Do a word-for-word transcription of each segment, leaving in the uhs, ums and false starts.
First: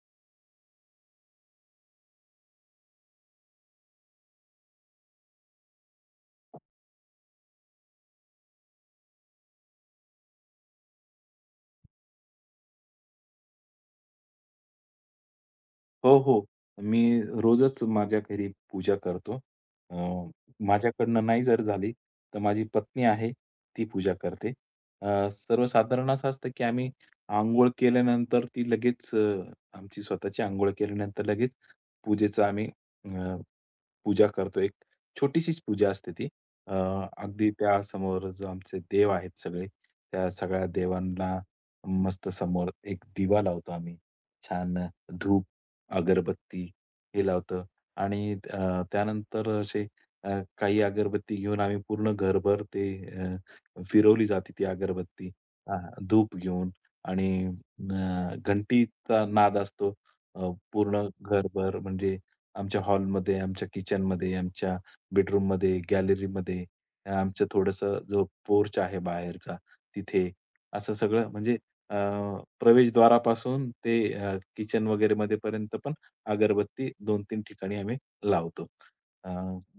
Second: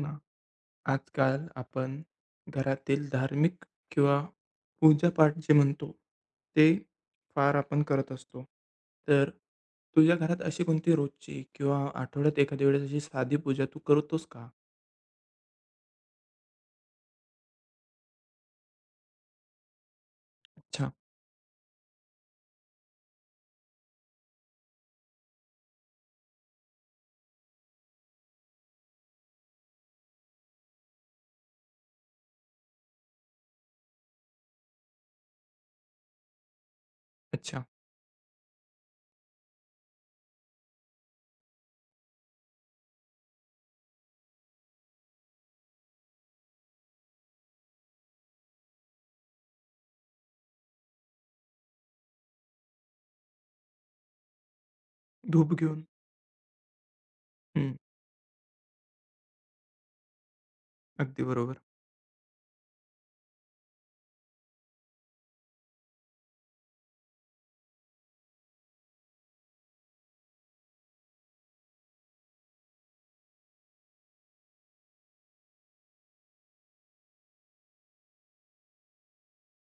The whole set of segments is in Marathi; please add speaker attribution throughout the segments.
Speaker 1: ना आजकाल आपण घरातील धार्मिक किंवा पूजापाठ जे म्हणतो ते फार आपण करत असतो तर तुझ्या घरात अशी कोणती रोजची किंवा आठवड्यात एखाद्या वेळेस अशी साधी पूजा तू करतोस का?
Speaker 2: हो, हो. मी रोजच माझ्या घरी पूजा करतो. अ,
Speaker 1: अच्छा,
Speaker 2: माझ्याकडनं नाही जर झाली, तर माझी पत्नी आहे, ती पूजा करते. अ, सर्वसाधारण असं असतं, की आम्ही अंघोळ केल्यानंतर ती लगेच अ, आमची स्वतःची अंघोळ केल्यानंतर लगेच पूजेचं आम्ही पूजा करतो. एक छोटीशीच पूजा असते ती. अ, अगदी
Speaker 1: अच्छा.
Speaker 2: त्यासमोर जो आमचे देव आहेत सगळे, त्या सगळ्या देवांना मस्त समोर एक दिवा लावतो आम्ही. छान धूप, अगरबत्ती हे लावतो आणि अ, त्यानंतर असे अ, काही अगरबत्ती घेऊन आम्ही पूर्ण घरभर ते अ, फिरवली जाते ती अगरबत्ती.
Speaker 1: धूप
Speaker 2: अ,
Speaker 1: घेऊन?
Speaker 2: धूप घेऊन आणि
Speaker 1: हं.
Speaker 2: अ, घंटीचा नाद असतो. अ, पूर्ण
Speaker 1: अगदी बरोबर.
Speaker 2: घरभर म्हणजे आमच्या हॉलमध्ये, आमच्या किचनमध्ये, आमच्या बेडरूममध्ये, गॅलरीमध्ये, आमचं थोडंसं जो पोर्च आहे बाहेरचा, तिथे. असं सगळं म्हणजे अ, प्रवेशद्वारापासून ते अ, किचन वगैरेमध्ये पर्यंत पण अगरबत्ती दोन-तीन ठिकाणी आम्ही लावतो. अ,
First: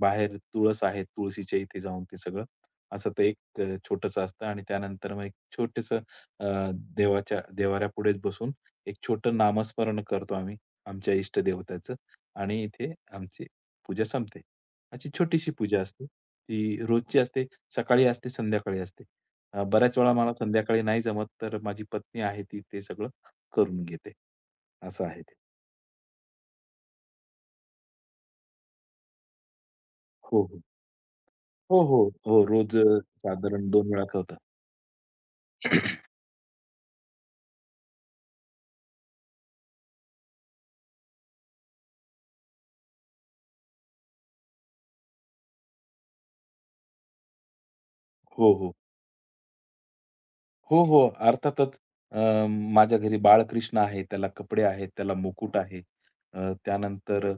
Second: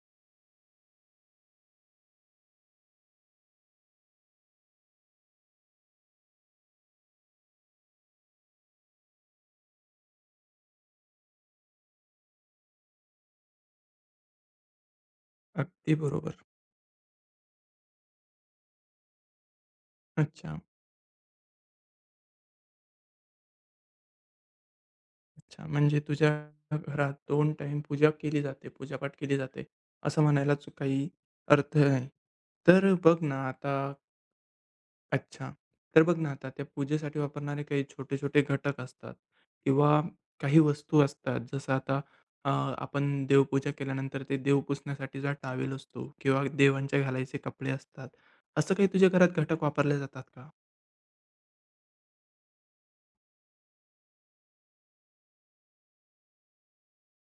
Speaker 2: बाहेर तुळस आहे, तुळशीच्या इथे जाऊन ते सगळं असं ते एक अ, छोटंसं असतं आणि त्यानंतर मग एक छोटंसं अ, देवाच्या देव्हाऱ्यापुढेच बसून एक छोटं नामस्मरण करतो आम्ही आमच्या इष्ट देवतेचं. आणि इथे आमची पूजा संपते. अशी छोटीशी पूजा
Speaker 1: अगदी
Speaker 2: असते.
Speaker 1: बरोबर.
Speaker 2: ती रोजची असते. सकाळी असते, संध्याकाळी असते. अ, बऱ्याच वेळा मला
Speaker 1: अच्छा,
Speaker 2: संध्याकाळी नाही जमत, तर माझी पत्नी आहे ती ते सगळं करून घेते. असं आहे ते.
Speaker 1: अच्छा. म्हणजे तुझ्या घरात दोन टाईम पूजा केली जाते, पूजापाठ केली जाते, असं
Speaker 2: हो, हो.
Speaker 1: म्हणायलाच काही अर्थ
Speaker 2: हो, हो.
Speaker 1: नाही.
Speaker 2: हो, रोज अ,
Speaker 1: तर बघ ना
Speaker 2: साधारण
Speaker 1: आता
Speaker 2: दोन वेळा होतं.
Speaker 1: अच्छा. तर बघ ना, आता त्या पूजेसाठी वापरणारे काही छोटे-छोटे घटक असतात किंवा काही वस्तू असतात. जसं आता अ, आपण देवपूजा केल्यानंतर ते देव पुसण्यासाठीचा टॉवेल असतो किंवा देवांच्या घालायचे कपडे असतात.
Speaker 2: हो, हो.
Speaker 1: असं काही तुझ्या घरात घटक वापरले जातात का?
Speaker 2: हो, हो. अर्थातच अ, माझ्या घरी बाळकृष्ण आहे, त्याला कपडे आहेत, त्याला मुकुट आहे. अ, त्यानंतर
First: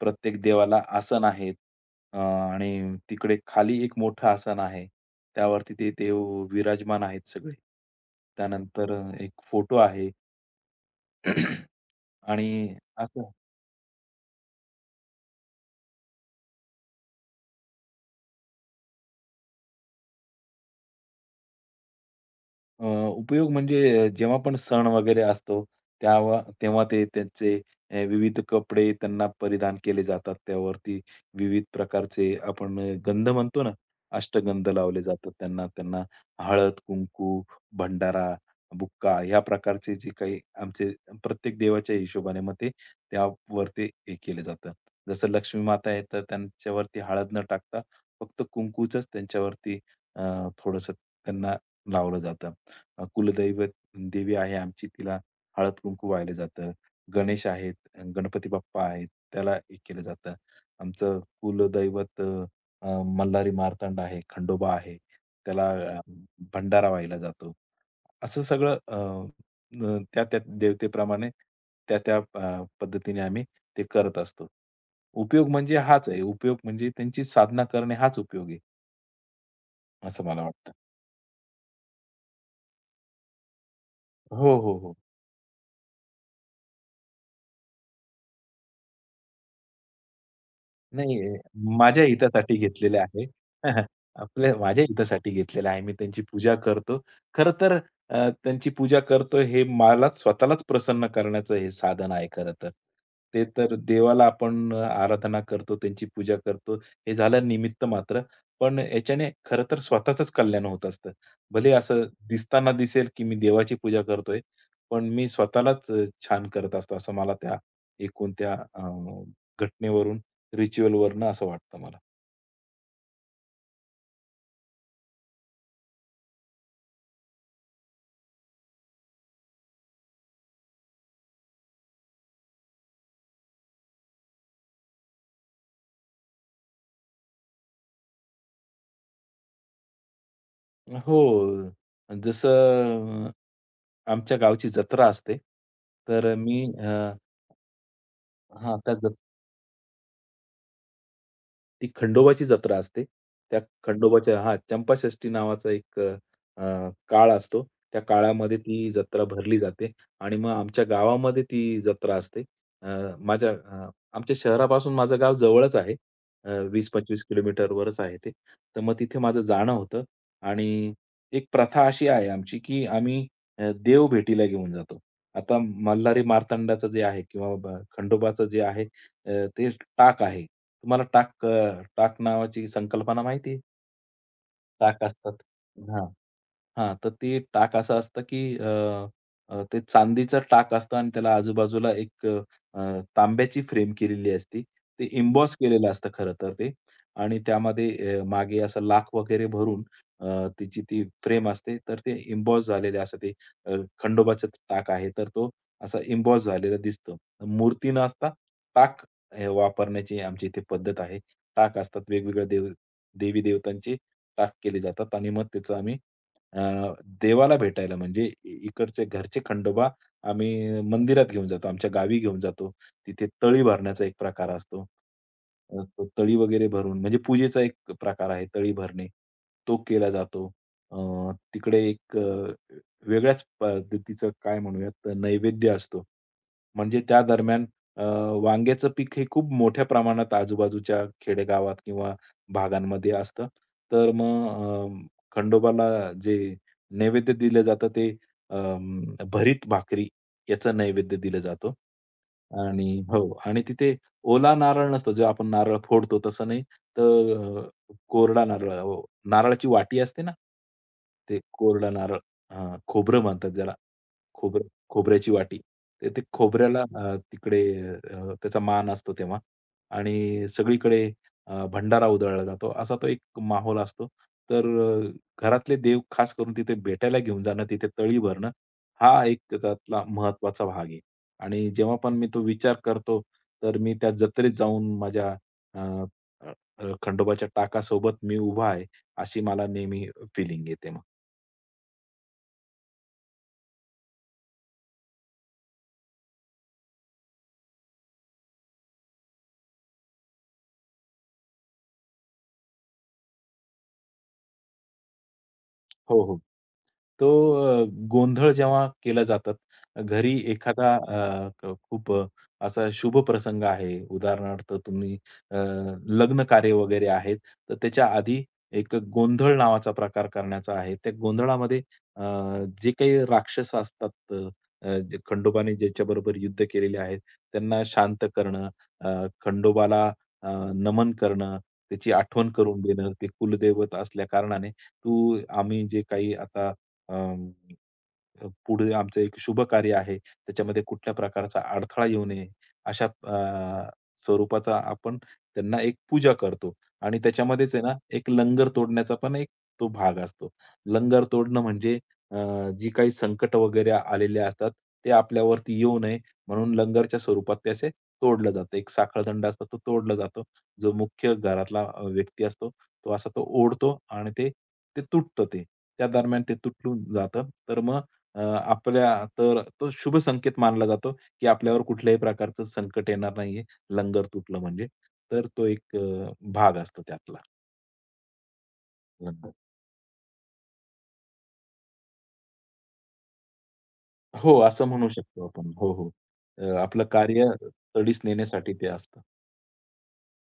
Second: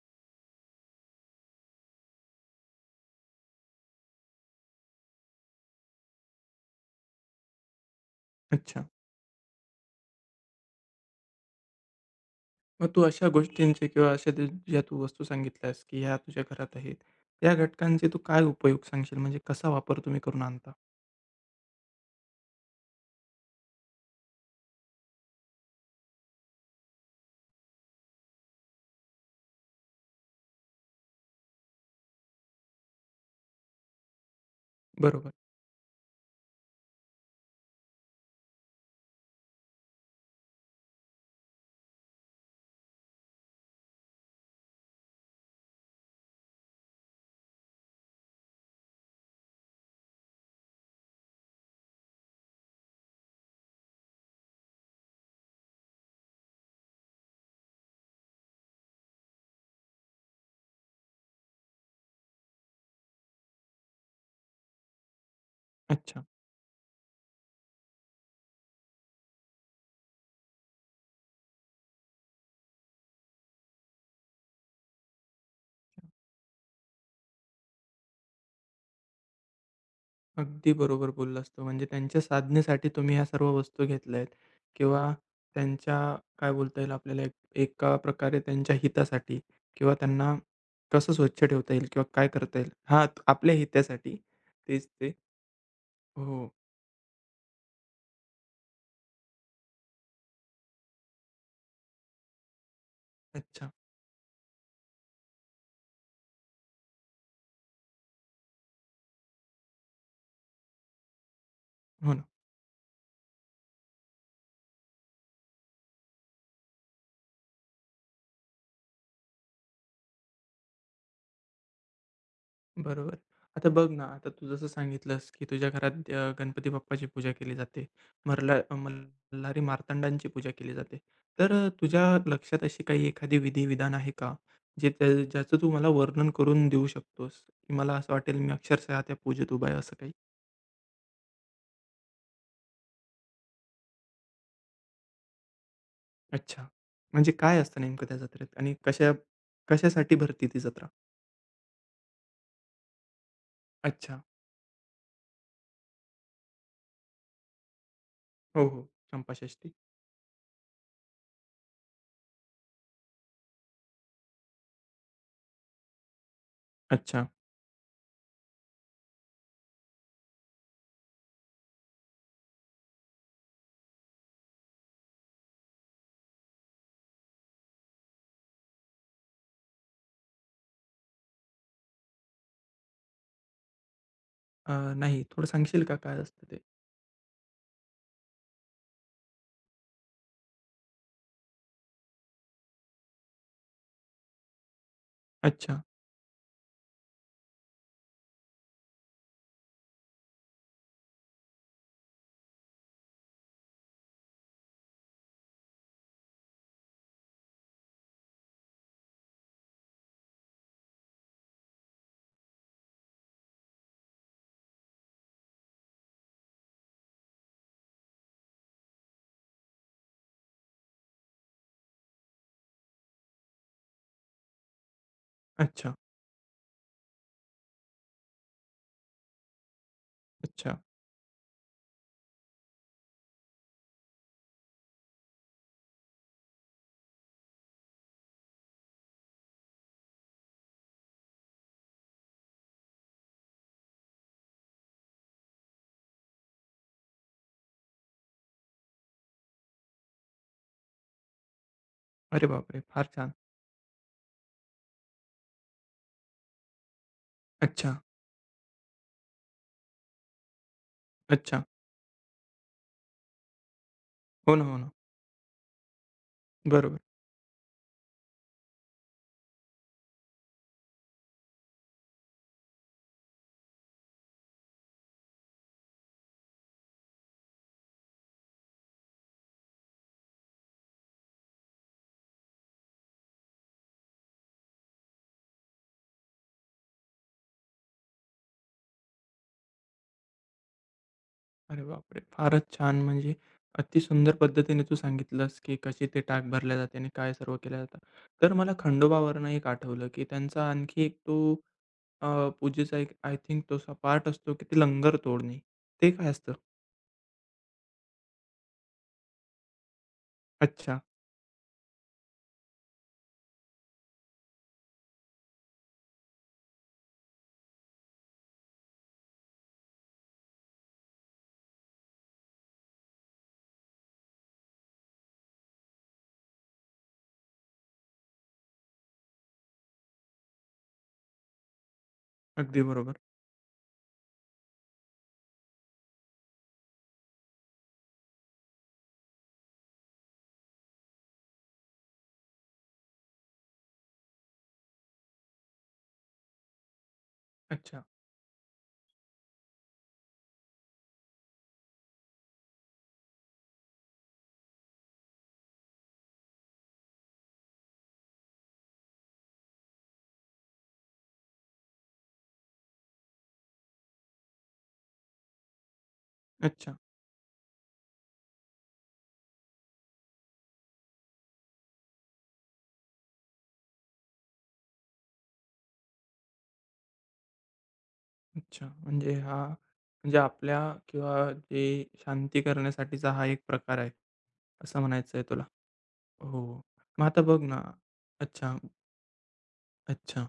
Speaker 2: प्रत्येक देवाला आसन आहेत. अ, आणि तिकडे खाली एक मोठं आसन आहे. त्यावरती ते देव विराजमान आहेत सगळे.
Speaker 1: अच्छा.
Speaker 2: त्यानंतर एक फोटो आहे आणि
Speaker 1: मग तू अशा
Speaker 2: असं
Speaker 1: गोष्टींचे किंवा अशा ज ज्या तू वस्तू सांगितल्यास, की ह्या तुझ्या घरात आहेत. त्या घटकांचे तू काय उपयोग सांगशील? म्हणजे कसा वापर तुम्ही करून आणता?
Speaker 2: अ, उपयोग म्हणजे जेव्हा पण सण वगैरे असतो, त्यावा तेव्हा ते त्यांचे अ, विविध कपडे त्यांना परिधान केले जातात. त्यावरती विविध प्रकारचे आपण अ, गंध म्हणतो ना, अष्टगंध लावले जातात
Speaker 1: बरोबर.
Speaker 2: त्यांना. त्यांना हळद, कुंकू, भंडारा, बुक्का या प्रकारचे जे काही आमचे प्रत्येक देवाच्या हिशोबाने मग ते त्यावरती हे केलं जातं. जसं लक्ष्मी माता आहे, तर त्यांच्यावरती हळद न टाकता फक्त कुंकूचच त्यांच्यावरती अ, त्यांना लावलं जातं. अ, कुलदैवत देवी आहे आमची, तिला हळद-कुंकू वाहिलं जातं. गणेश आहेत, गणपती बाप्पा आहेत, त्याला हे केलं जातं. आमचं कुलदैवत अ, मल्हारी मार्तंड आहे, खंडोबा आहे, त्याला अ,
Speaker 1: अच्छा.
Speaker 2: भंडारा वाहिला जातो. असं सगळं अ, अ, त्या-त्या देवतेप्रमाणे त्या-त्या अ, पद्धतीने आम्ही ते करत असतो. उपयोग म्हणजे हाच आहे, उपयोग म्हणजे त्यांची साधना करणे हाच उपयोग आहे, असं मला वाटतं.
Speaker 1: अगदी बरोबर बोललास तू. म्हणजे त्यांच्या साधनेसाठी तुम्ही ह्या सर्व वस्तू घेतल्या आहेत
Speaker 2: हो, हो, हो.
Speaker 1: किंवा त्यांच्या काय बोलता येईल आपल्याला एक एका प्रकारे त्यांच्या हितासाठी किंवा त्यांना कसं
Speaker 2: नाही,
Speaker 1: स्वच्छ ठेवता येईल
Speaker 2: माझ्या
Speaker 1: किंवा काय
Speaker 2: हितासाठी
Speaker 1: करता येईल?
Speaker 2: घेतलेलं
Speaker 1: हां,
Speaker 2: आहे.
Speaker 1: आपल्या
Speaker 2: हां, हां.
Speaker 1: हितासाठी.
Speaker 2: आपल्या माझ्या
Speaker 1: तेच ते.
Speaker 2: हितासाठी घेतलेलं आहे. मी त्यांची
Speaker 1: हो.
Speaker 2: पूजा करतो. खरं तर अ, त्यांची पूजा करतो हे मलाच स्वतःलाच प्रसन्न करण्याचं हे साधन आहे खरं तर. ते
Speaker 1: अच्छा.
Speaker 2: तर देवाला आपण आराधना करतो, त्यांची पूजा करतो, हे झालं निमित्त मात्र. पण याच्याने खरं तर स्वतःचंच कल्याण होत असतं. भले असं
Speaker 1: हो ना.
Speaker 2: दिसताना दिसेल, की मी देवाची पूजा करतोय, पण मी स्वतःलाच छान करत असतो, असं मला त्या एकूण त्या घटनेवरून, रिच्युअलवरनं असं वाटतं मला.
Speaker 1: बरोबर. आता बघ ना, आता तू जसं सांगितलंस, की तुझ्या घरात अ, गणपती बाप्पाची पूजा केली जाते. मल्हार मल्हारी मार्तंडांची पूजा केली जाते. तर अ, तुझ्या लक्षात अशी काही एखादी विधी-विधान आहे का? जे त्या ज्याचं तू मला वर्णन करून देऊ शकतोस, की मला असं वाटेल मी अक्षरशः त्या पूजेत उभा आहे असं काही?
Speaker 2: हो. जसं अ, आमच्या गावची जत्रा असते. तर
Speaker 1: अच्छा.
Speaker 2: मी अ,
Speaker 1: म्हणजे काय असतं नेमकं त्या जत्रेत आणि
Speaker 2: हां, त्या
Speaker 1: कशा
Speaker 2: जत्रेत
Speaker 1: कशासाठी भरते ती जत्रा?
Speaker 2: ती खंडोबाची जत्रा असते. त्या
Speaker 1: अच्छा.
Speaker 2: खंडोबाच्या हां, चंपाषष्ठी नावाचा एक अ, अ, काळ असतो. त्या काळामध्ये
Speaker 1: हो, हो.
Speaker 2: ती जत्रा भरली
Speaker 1: चंपाषष्ठी.
Speaker 2: जाते आणि मग आमच्या गावामध्ये ती जत्रा असते. अ, माझ्या अ, आमच्या शहरापासून माझं गाव जवळच आहे. अ, वीस-पंचवीस
Speaker 1: अच्छा.
Speaker 2: किलोमीटरवरच आहे ते. तर मग तिथे माझं जाणं होतं आणि एक प्रथा अशी आहे आमची, की आम्ही अ, देव भेटीला घेऊन जातो. आता मल्हारी मार्तंडाचं जे आहे किंवा ब खंडोबाचं जे आहे अ, ते टाक आहे. तुम्हाला टाक अ, टाक नावाची संकल्पना माहिती आहे?
Speaker 1: अ,
Speaker 2: टाक
Speaker 1: नाही.
Speaker 2: असतात.
Speaker 1: थोडं सांगशील का काय असतं ते?
Speaker 2: हां, तर ते टाक असं असतं, की अ, अ, ते चांदीचं टाक असतं आणि त्याला आजूबाजूला एक अ, तांब्याची फ्रेम केलेली असते. ते एम्बॉस
Speaker 1: अच्छा,
Speaker 2: केलेलं असतं खरं तर ते आणि त्यामध्ये अ, मागे असं लाख वगैरे भरून अ, तिची ती फ्रेम असते. तर ते एम्बॉस झालेले असं ते अ, खंडोबाचं टाक आहे, तर तो असा एम्बॉस झालेला दिसतो. मूर्ती न असता टाक अ, वापरण्याची आमच्या इथे पद्धत आहे. टाक असतात वेगवेगळ्या देव देवी-देवतांचे टाक केले जातात आणि मग त्याचं आम्ही अ, देवाला भेटायला म्हणजे इ इकडचे घरचे खंडोबा आम्ही मंदिरात घेऊन जातो. आमच्या गावी घेऊन जातो. तिथे तळी भरण्याचा एक प्रकार असतो. अ,
Speaker 1: अच्छा,
Speaker 2: तो तळी वगैरे भरून म्हणजे पूजेचा एक प्रकार आहे तळी भरणे. तो केला जातो.
Speaker 1: अच्छा.
Speaker 2: अ, तिकडे एक अ, वेगळ्याच पद्धतीचं काय म्हणूयात नैवेद्य असतो. म्हणजे त्या दरम्यान अ, वांग्याचं पीक हे खूप मोठ्या प्रमाणात आजूबाजूच्या खेडेगावात किंवा भागांमध्ये असतं. तर मग खंडोबाला जे नैवेद्य दिलं जातं ते अं, भरीत भाकरी याचं नैवेद्य दिलं जातो.
Speaker 1: अरे बापरे!
Speaker 2: आणि
Speaker 1: फार
Speaker 2: हो
Speaker 1: छान.
Speaker 2: आणि तिथे ओला नारळ नसतो, जो आपण नारळ फोडतो तसं नाही, तर अ,
Speaker 1: अच्छा,
Speaker 2: कोरडा नारळ हो, नारळाची वाटी असते ना, ते
Speaker 1: अच्छा.
Speaker 2: कोरडा नारळ हां, खोबरं म्हणतात ज्याला.
Speaker 1: हो ना,
Speaker 2: खोबरं
Speaker 1: हो ना.
Speaker 2: खोबऱ्याची वाटी. तर ते खोबऱ्याला
Speaker 1: बरोबर.
Speaker 2: अ, तिकडे अ, त्याचा मान असतो तेव्हा आणि सगळीकडे अ, भंडारा उधळला जातो. असा तो एक माहोल असतो. तर अ, घरातले देव खास करून तिथे भेटायला घेऊन जाणं, तिथे तळी भरणं, हा एक त्यातला महत्वाचा भाग आहे. आणि जेव्हा पण मी तो विचार करतो, तर मी त्या जत्रेत जाऊन माझ्या अ, अ, अ, खंडोबाच्या टाकासोबत मी उभा आहे, अशी मला नेहमी फीलिंग येते मग.
Speaker 1: अरे बापरे! फारच छान. म्हणजे अति सुंदर पद्धतीने तू सांगितलंस, की कशी ते टाक भरल्या जाते आणि काय सर्व केलं जातं. तर मला खंडोबावरनं एक आठवलं, की त्यांचा आणखी एक तो अ, पूजेचा एक आय थिंक तसा पार्ट असतो, की ते लंगर तोडणे. ते
Speaker 2: हो,
Speaker 1: काय
Speaker 2: हो.
Speaker 1: असतं?
Speaker 2: तो अ, गोंधळ जेव्हा केला जातात, घरी एखादा
Speaker 1: अच्छा.
Speaker 2: अ, क खूप अ, असा शुभ प्रसंग आहे. उदाहरणार्थ तुम्ही अ, लग्न कार्य वगैरे आहेत, तर त्याच्या आधी एक गोंधळ नावाचा प्रकार करण्याचा आहे. त्या गोंधळामध्ये अ, जे काही राक्षस असतात, अ, जे खंडोबाने ज्याच्याबरोबर युद्ध केलेले आहेत, त्यांना शांत करणं, अ, खंडोबाला अ, नमन करणं, त्याची आठवण करून
Speaker 1: अगदी
Speaker 2: देणं.
Speaker 1: बरोबर.
Speaker 2: ते कुलदैवत असल्या कारणाने, तू आम्ही जे काही आता Um, अ, पुढे आमचं एक शुभ कार्य आहे, त्याच्यामध्ये कुठल्या प्रकारचा अडथळा येऊ नये, अशा अ, स्वरूपाचा आपण त्यांना एक पूजा करतो आणि त्याच्यामध्येच आहे ना,
Speaker 1: अच्छा,
Speaker 2: एक लंगर तोडण्याचा पण एक तो भाग असतो. लंगर तोडणं म्हणजे अ, जी काही संकटं वगैरे आलेले असतात, ते आपल्यावरती येऊ नये म्हणून लंगरच्या स्वरूपात ते तोडलं जातं. एक साखळदंडा असतो, तो तोडला जातो. जो मुख्य घरातला अ, व्यक्ती असतो, तो असा तो ओढतो आणि ते ते तुटतं ते. त्या दरम्यान ते
Speaker 1: अच्छा,
Speaker 2: तुटून जातं. तर मग अ, आपल्या तर तो शुभ संकेत मानला जातो, की आपल्यावर कुठल्याही प्रकारचं संकट येणार नाहीये, लंगर तुटलं म्हणजे. तर तो एक अ, भाग असतो त्यातला.
Speaker 1: अच्छा. म्हणजे
Speaker 2: लंगर.
Speaker 1: हा म्हणजे आपल्या किंवा ते शांती करण्यासाठीचा हा एक प्रकार आहे,
Speaker 2: हो, असं
Speaker 1: असं
Speaker 2: म्हणू
Speaker 1: म्हणायचं
Speaker 2: शकतो
Speaker 1: आहे तुला.
Speaker 2: आपण. हो, हो. अ,
Speaker 1: हो.
Speaker 2: आपलं
Speaker 1: मग आता
Speaker 2: कार्य
Speaker 1: बघ ना
Speaker 2: तडीस नेण्यासाठी
Speaker 1: अच्छा,
Speaker 2: ते असतं.
Speaker 1: अच्छा.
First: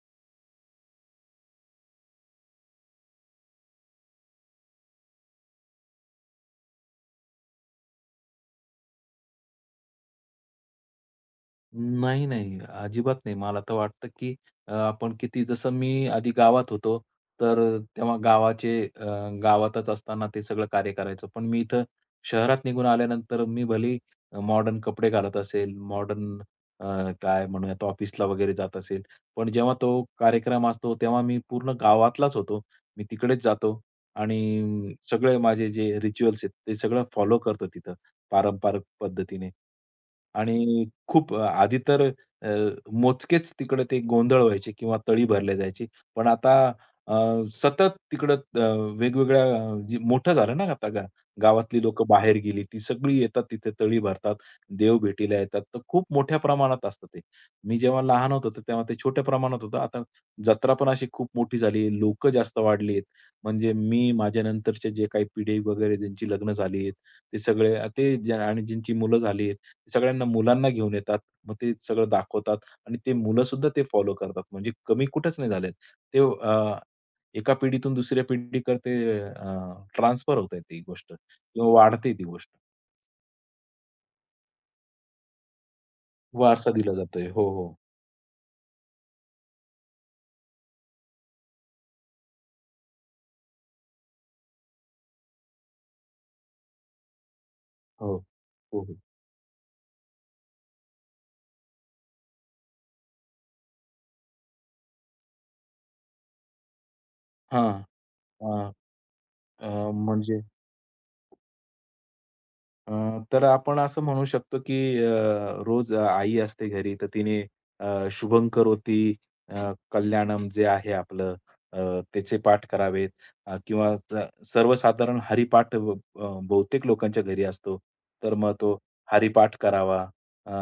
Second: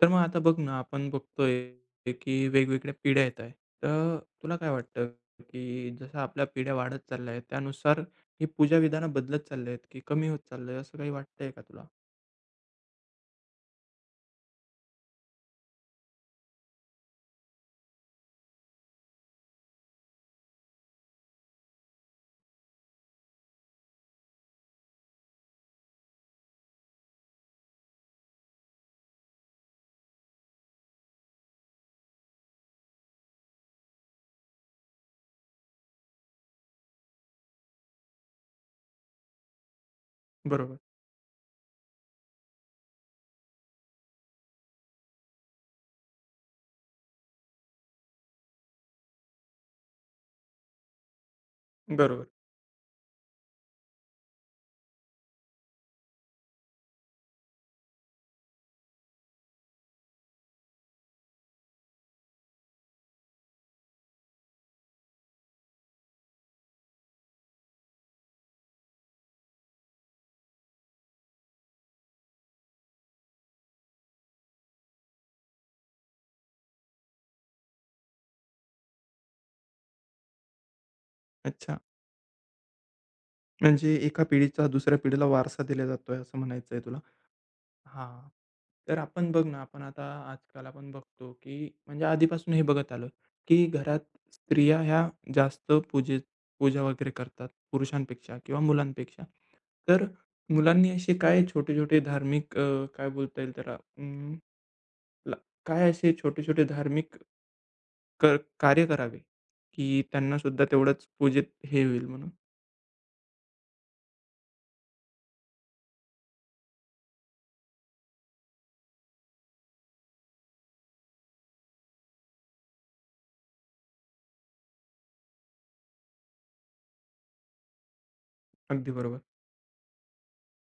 Speaker 1: तर मग आता बघ ना, आपण बघतोय की वेगवेगळ्या पिढ्या येत आहेत. तर तुला काय वाटतं, की जसं आपल्या पिढ्या वाढत चालल्या आहेत, त्यानुसार ही पूजा विधानं बदलत चालली आहेत, की कमी होत चाललंय असं काही वाटतंय का तुला?
Speaker 2: नाही, नाही. अजिबात नाही. मला तर वाटतं, की अ, आपण किती जसं मी आधी गावात होतो, तर अ, तेव्हा गावाचे अ, गावातच असताना ते सगळं कार्य करायचो. पण मी इथं शहरात निघून आल्यानंतर मी भलेही मॉडर्न कपडे घालत असेल, मॉडर्न काय म्हणूयात ऑफिसला वगैरे जात असेल. पण जेव्हा तो कार्यक्रम असतो, तेव्हा मी पूर्ण गावातलाच होतो. मी तिकडेच जातो आणि सगळे माझे जे रिच्युअल्स आहेत, ते सगळं फॉलो करतो तिथं. पारंपरिक पद्धतीने.
Speaker 1: बरोबर,
Speaker 2: आणि खूप अ, आधी तर अ, मोजकेच तिकडे ते गोंधळ व्हायचे किंवा तळी भरल्या जायची. पण आता अ, सतत तिकडं अ, वेगवेगळ्या अ, जी मोठं झालं ना आता गा गावातली लोकं
Speaker 1: बरोबर.
Speaker 2: बाहेर गेली. ती सगळी येतात तिथे तळी भरतात, देवभेटीला येतात. तर खूप मोठ्या प्रमाणात असतं ते. मी जेव्हा लहान होतो तर तेव्हा ते छोट्या प्रमाणात होतं. आता जत्रा पण अशी खूप मोठी झाली. लोकं जास्त वाढलीत. म्हणजे मी माझ्यानंतरचे जे काही पिढी वगैरे ज्यांची लग्न झालीत, ते सगळे अ, ते ज्या आणि ज्यांची मुलं झाली आहेत, ते सगळ्यांना मुलांना घेऊन येतात. मग ते सगळं दाखवतात आणि ते मुलं सुद्धा ते फॉलो करतात. म्हणजे कमी कुठेच नाही झालेत. ते अ, एका पिढीतून दुसऱ्या पिढीकडे ते अ, ट्रान्सफर होतंय ती गोष्ट किंवा
Speaker 1: अच्छा.
Speaker 2: वाढते ती गोष्ट.
Speaker 1: म्हणजे एका पिढीचा दुसऱ्या पिढीला वारसा दिला जातोय असं
Speaker 2: वारसा
Speaker 1: म्हणायचंय
Speaker 2: दिला
Speaker 1: तुला?
Speaker 2: जातोय. हो, हो.
Speaker 1: हां. तर आपण बघ ना, आपण आता आजकाल आपण बघतो, की म्हणजे आधीपासून हे बघत आलो, की घरात स्त्रिया ह्या जास्त पूजे पूजा वगैरे करतात
Speaker 2: हो.
Speaker 1: पुरुषांपेक्षा किंवा
Speaker 2: हो, हो.
Speaker 1: मुलांपेक्षा. तर मुलांनी असे काय छोटे-छोटे धार्मिक अ, काय बोलता येईल त्याला अं, ला काय असे छोटे-छोटे धार्मिक
Speaker 2: हां.
Speaker 1: क
Speaker 2: अ,
Speaker 1: कार्य करावे,
Speaker 2: अ,
Speaker 1: की
Speaker 2: म्हणजे
Speaker 1: त्यांनासुद्धा तेवढंच पूजेत हे होईल म्हणून.
Speaker 2: अ, तर आपण असं म्हणू शकतो, की अ, रोज आई असते घरी, तर तिने अ, शुभं करोती अ, कल्याणम जे आहे आपलं अ, त्याचे पाठ करावेत अ, किंवा स सर्वसाधारण हरिपाठ ब अ, बहुतेक लोकांच्या घरी असतो. तर मग तो
Speaker 1: अगदी बरोबर.
Speaker 2: हरिपाठ करावा. अ,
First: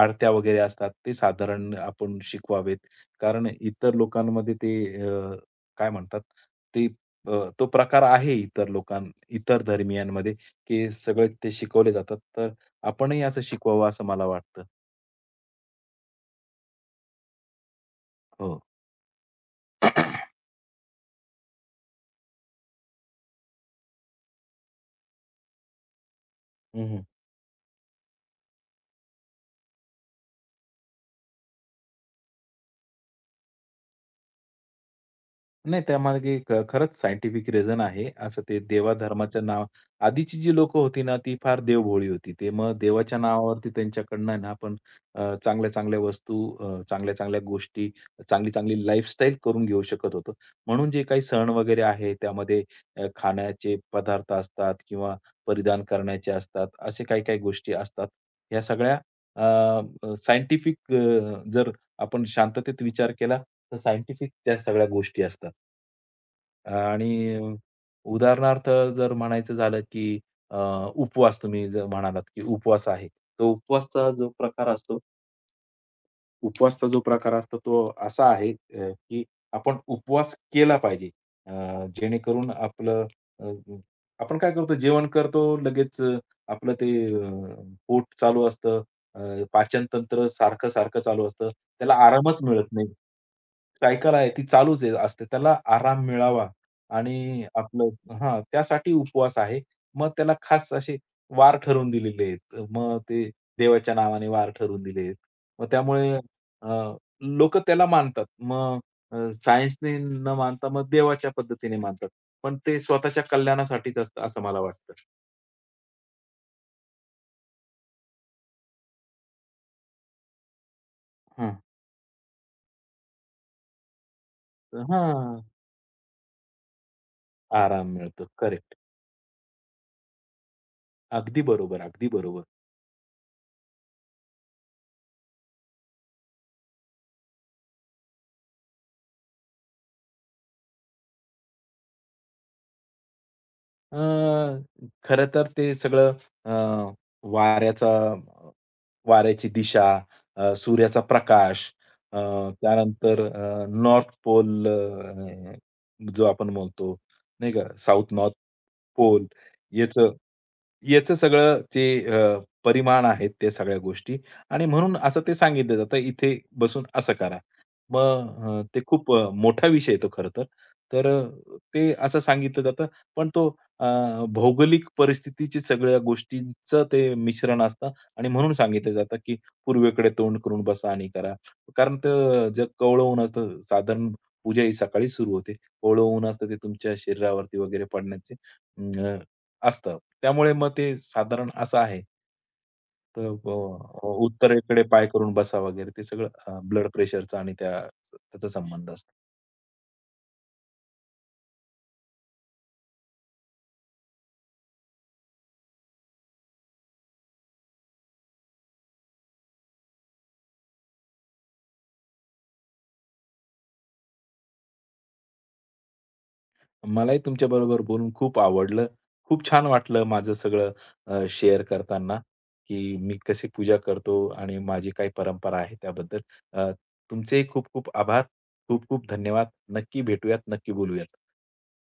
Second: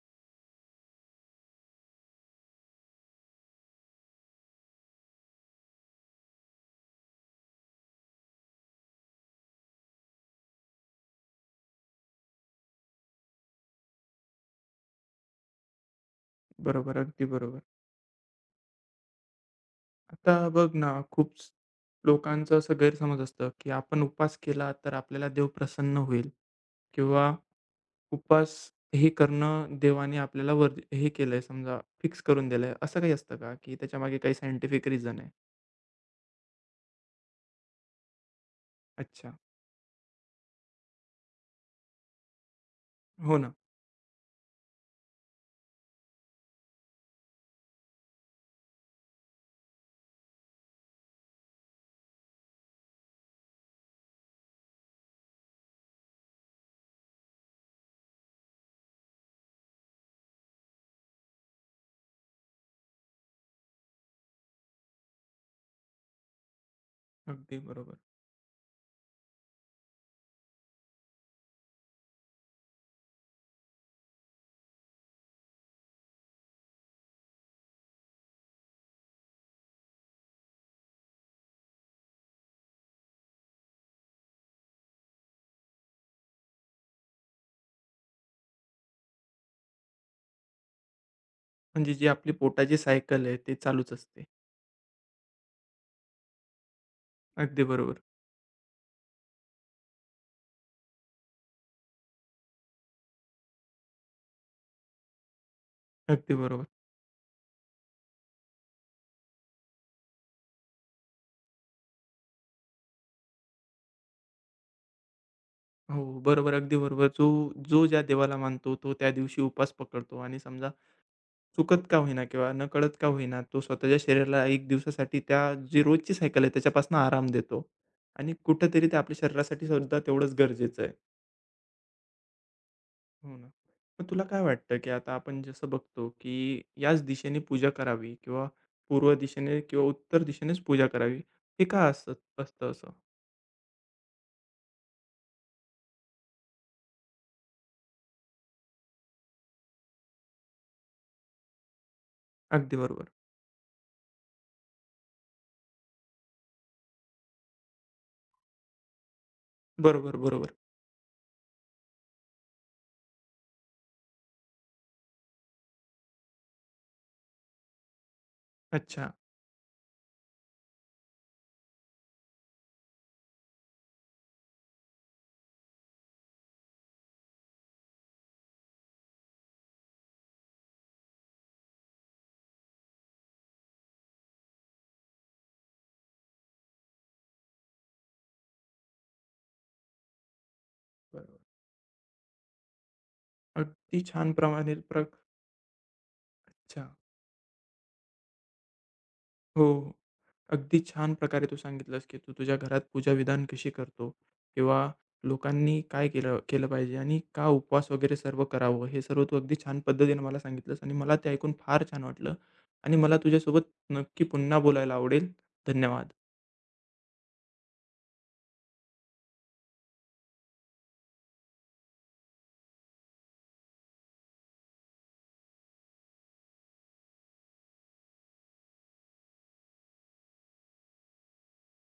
Speaker 2: आरत्या वगैरे असतात, ते साधारण आपण शिकवावेत. कारण इतर लोकांमध्ये ते अ, काय म्हणतात, ते अ, तो प्रकार आहे इतर लोकां इतर धर्मियांमध्ये. की सगळे ते शिकवले जातात. तर आपणही असं शिकवावं असं मला वाटतं.
Speaker 1: बरोबर, अगदी बरोबर.
Speaker 2: हो.
Speaker 1: आता बघ ना, खूप स- लोकांचा असा गैरसमज असतं की आपण उपवास केला तर आपल्याला देव प्रसन्न होईल
Speaker 2: हं,
Speaker 1: किंवा उपवास हे करणं देवाने आपल्याला वर हे केलंय समजा फिक्स करून दिलंय असं काही असतं का की त्याच्यामागे काही सायंटिफिक रिझन आहे?
Speaker 2: नाही, त्यामागे ख खरंच सायंटिफिक रिझन आहे. असं ते
Speaker 1: अच्छा.
Speaker 2: देवाधर्माच्या नाव आधीची जी लोकं होती ना, ती फार देवभोळी होती. ते मग देवाच्या
Speaker 1: हो ना.
Speaker 2: नावावरती त्यांच्याकडनं आहे ना, आपण अ, चांगल्या-चांगल्या वस्तू, अ, चांगल्या-चांगल्या गोष्टी, चांगली-चांगली लाईफस्टाईल करून घेऊ शकत होतो. म्हणून जे काही सण वगैरे आहे, त्यामध्ये अ, खाण्याचे पदार्थ असतात किंवा परिधान करण्याचे असतात. असे काही-काही गोष्टी असतात. ह्या सगळ्या सायंटिफिक जर आपण शांततेत विचार केला, तर सायंटिफिक त्या सगळ्या गोष्टी असतात. आणि अ,
Speaker 1: अगदी बरोबर.
Speaker 2: उदाहरणार्थ जर म्हणायचं झालं, की अ, उपवास तुम्ही जर म्हणालात, की उपवास आहे. तो उपवासचा जो प्रकार असतो उपवासचा जो प्रकार असतो तो असा आहे अ, की आपण उपवास केला पाहिजे. अ, जेणेकरून आपलं अ, आपण काय करतो जेवण करतो लगेच अ, आपलं ते अ, पोट चालू असतं. अ, पाचनतंत्र सारखं-सारखं चालू असतं. त्याला
Speaker 1: म्हणजे जी आपली
Speaker 2: आरामच मिळत
Speaker 1: पोटाची
Speaker 2: नाही.
Speaker 1: सायकल आहे ते चालूच
Speaker 2: सायकल
Speaker 1: असते.
Speaker 2: आहे ती चालूच आहे असते. त्याला आराम मिळावा आणि
Speaker 1: अगदी बरोबर.
Speaker 2: आपलं हां, त्यासाठी उपवास आहे. मग त्याला खास असे वार ठरवून दिलेले आहेत. मग ते देवाच्या नावाने वार ठरवून दिले आहेत. मग त्यामुळे
Speaker 1: अगदी बरोबर.
Speaker 2: अ, लोकं त्याला मानतात. मग अ, सायन्सनी न मानता मग देवाच्या पद्धतीने मानतात. पण ते स्वतःच्या कल्याणासाठीच असतं असं मला वाटतं.
Speaker 1: हो, बरोबर. अगदी बरोबर. जो जो ज्या देवाला मानतो तो त्या दिवशी उपवास पकडतो आणि समजा
Speaker 2: हं.
Speaker 1: चुकत का होईना किंवा नकळत का होईना, तो स्वतःच्या शरीराला एक दिवसासाठी
Speaker 2: हां,
Speaker 1: त्या जी रोजची सायकल आहे त्याच्यापासून आराम देतो.
Speaker 2: आराम मिळतो.
Speaker 1: आणि
Speaker 2: करेक्ट.
Speaker 1: कुठेतरी ते आपल्या शरीरासाठी सुद्धा तेवढंच गरजेचं आहे.
Speaker 2: अगदी बरोबर, अगदी बरोबर.
Speaker 1: हो ना. मग तुला काय वाटतं, की आता आपण जसं बघतो, की याच दिशेने पूजा करावी किंवा पूर्व दिशेने किंवा उत्तर दिशेनेच पूजा करावी. हे का असं असतं असं?
Speaker 2: अ, खरं तर ते सगळं अ, वाऱ्याचा वाऱ्याची दिशा, अ, सूर्याचा प्रकाश, अ,
Speaker 1: अगदी बरोबर.
Speaker 2: त्यानंतर अ, नॉर्थ पोल अ, जो आपण म्हणतो, नाही का, साउथ नॉर्थ पोल याचं
Speaker 1: बरोबर, बरोबर.
Speaker 2: याचं सगळं जे अ, परिमाण आहेत त्या सगळ्या गोष्टी आणि म्हणून असं ते सांगितलं जातं, "इथे बसून असं करा." मग अ, ते खूप
Speaker 1: अच्छा.
Speaker 2: अ, मोठा विषय तो खरं तर. तर अ, ते असं सांगितलं जातं. पण तो अ, भौगोलिक परिस्थितीची सगळ्या गोष्टींचं ते मिश्रण असतं आणि म्हणून सांगितलं जातं, की पूर्वेकडे तोंड करून बसा आणि करा. कारण तर जग कोवळं ऊन असतं. साधारण पूजा ही सकाळी सुरू होते. कोवळं ऊन असतं ते तुमच्या शरीरावरती वगैरे पडण्याचे असतं. त्यामुळे मग ते
Speaker 1: बरोबर.
Speaker 2: साधारण असं आहे. तर
Speaker 1: अगदी
Speaker 2: अ,
Speaker 1: छान प्रमाणे
Speaker 2: उत्तरेकडे
Speaker 1: प्र
Speaker 2: पाय
Speaker 1: अच्छा.
Speaker 2: करून बसा वगैरे ते सगळं अ, ब्लड प्रेशरचा आणि त्या त्याचा संबंध असतो.
Speaker 1: हो. हो. अगदी छान प्रकारे तू सांगितलंस, की तू तुझ्या घरात पूजाविधान कशी करतो किंवा लोकांनी काय केलं केलं पाहिजे आणि का उपवास वगैरे सर्व करावं, हे सर्व तू अगदी छान पद्धतीने मला सांगितलंस आणि मला ते ऐकून फार छान वाटलं आणि मला तुझ्यासोबत नक्की पुन्हा बोलायला आवडेल. धन्यवाद.
Speaker 2: मलाही तुमच्याबरोबर बोलून खूप आवडलं. खूप छान वाटलं माझं सगळं अ, शेअर करताना, की मी कशी पूजा करतो आणि माझी काय परंपरा आहे त्याबद्दल. अ, तुमचेही खूप खूप आभार. खूप खूप धन्यवाद. नक्की भेटूयात, नक्की बोलूयात.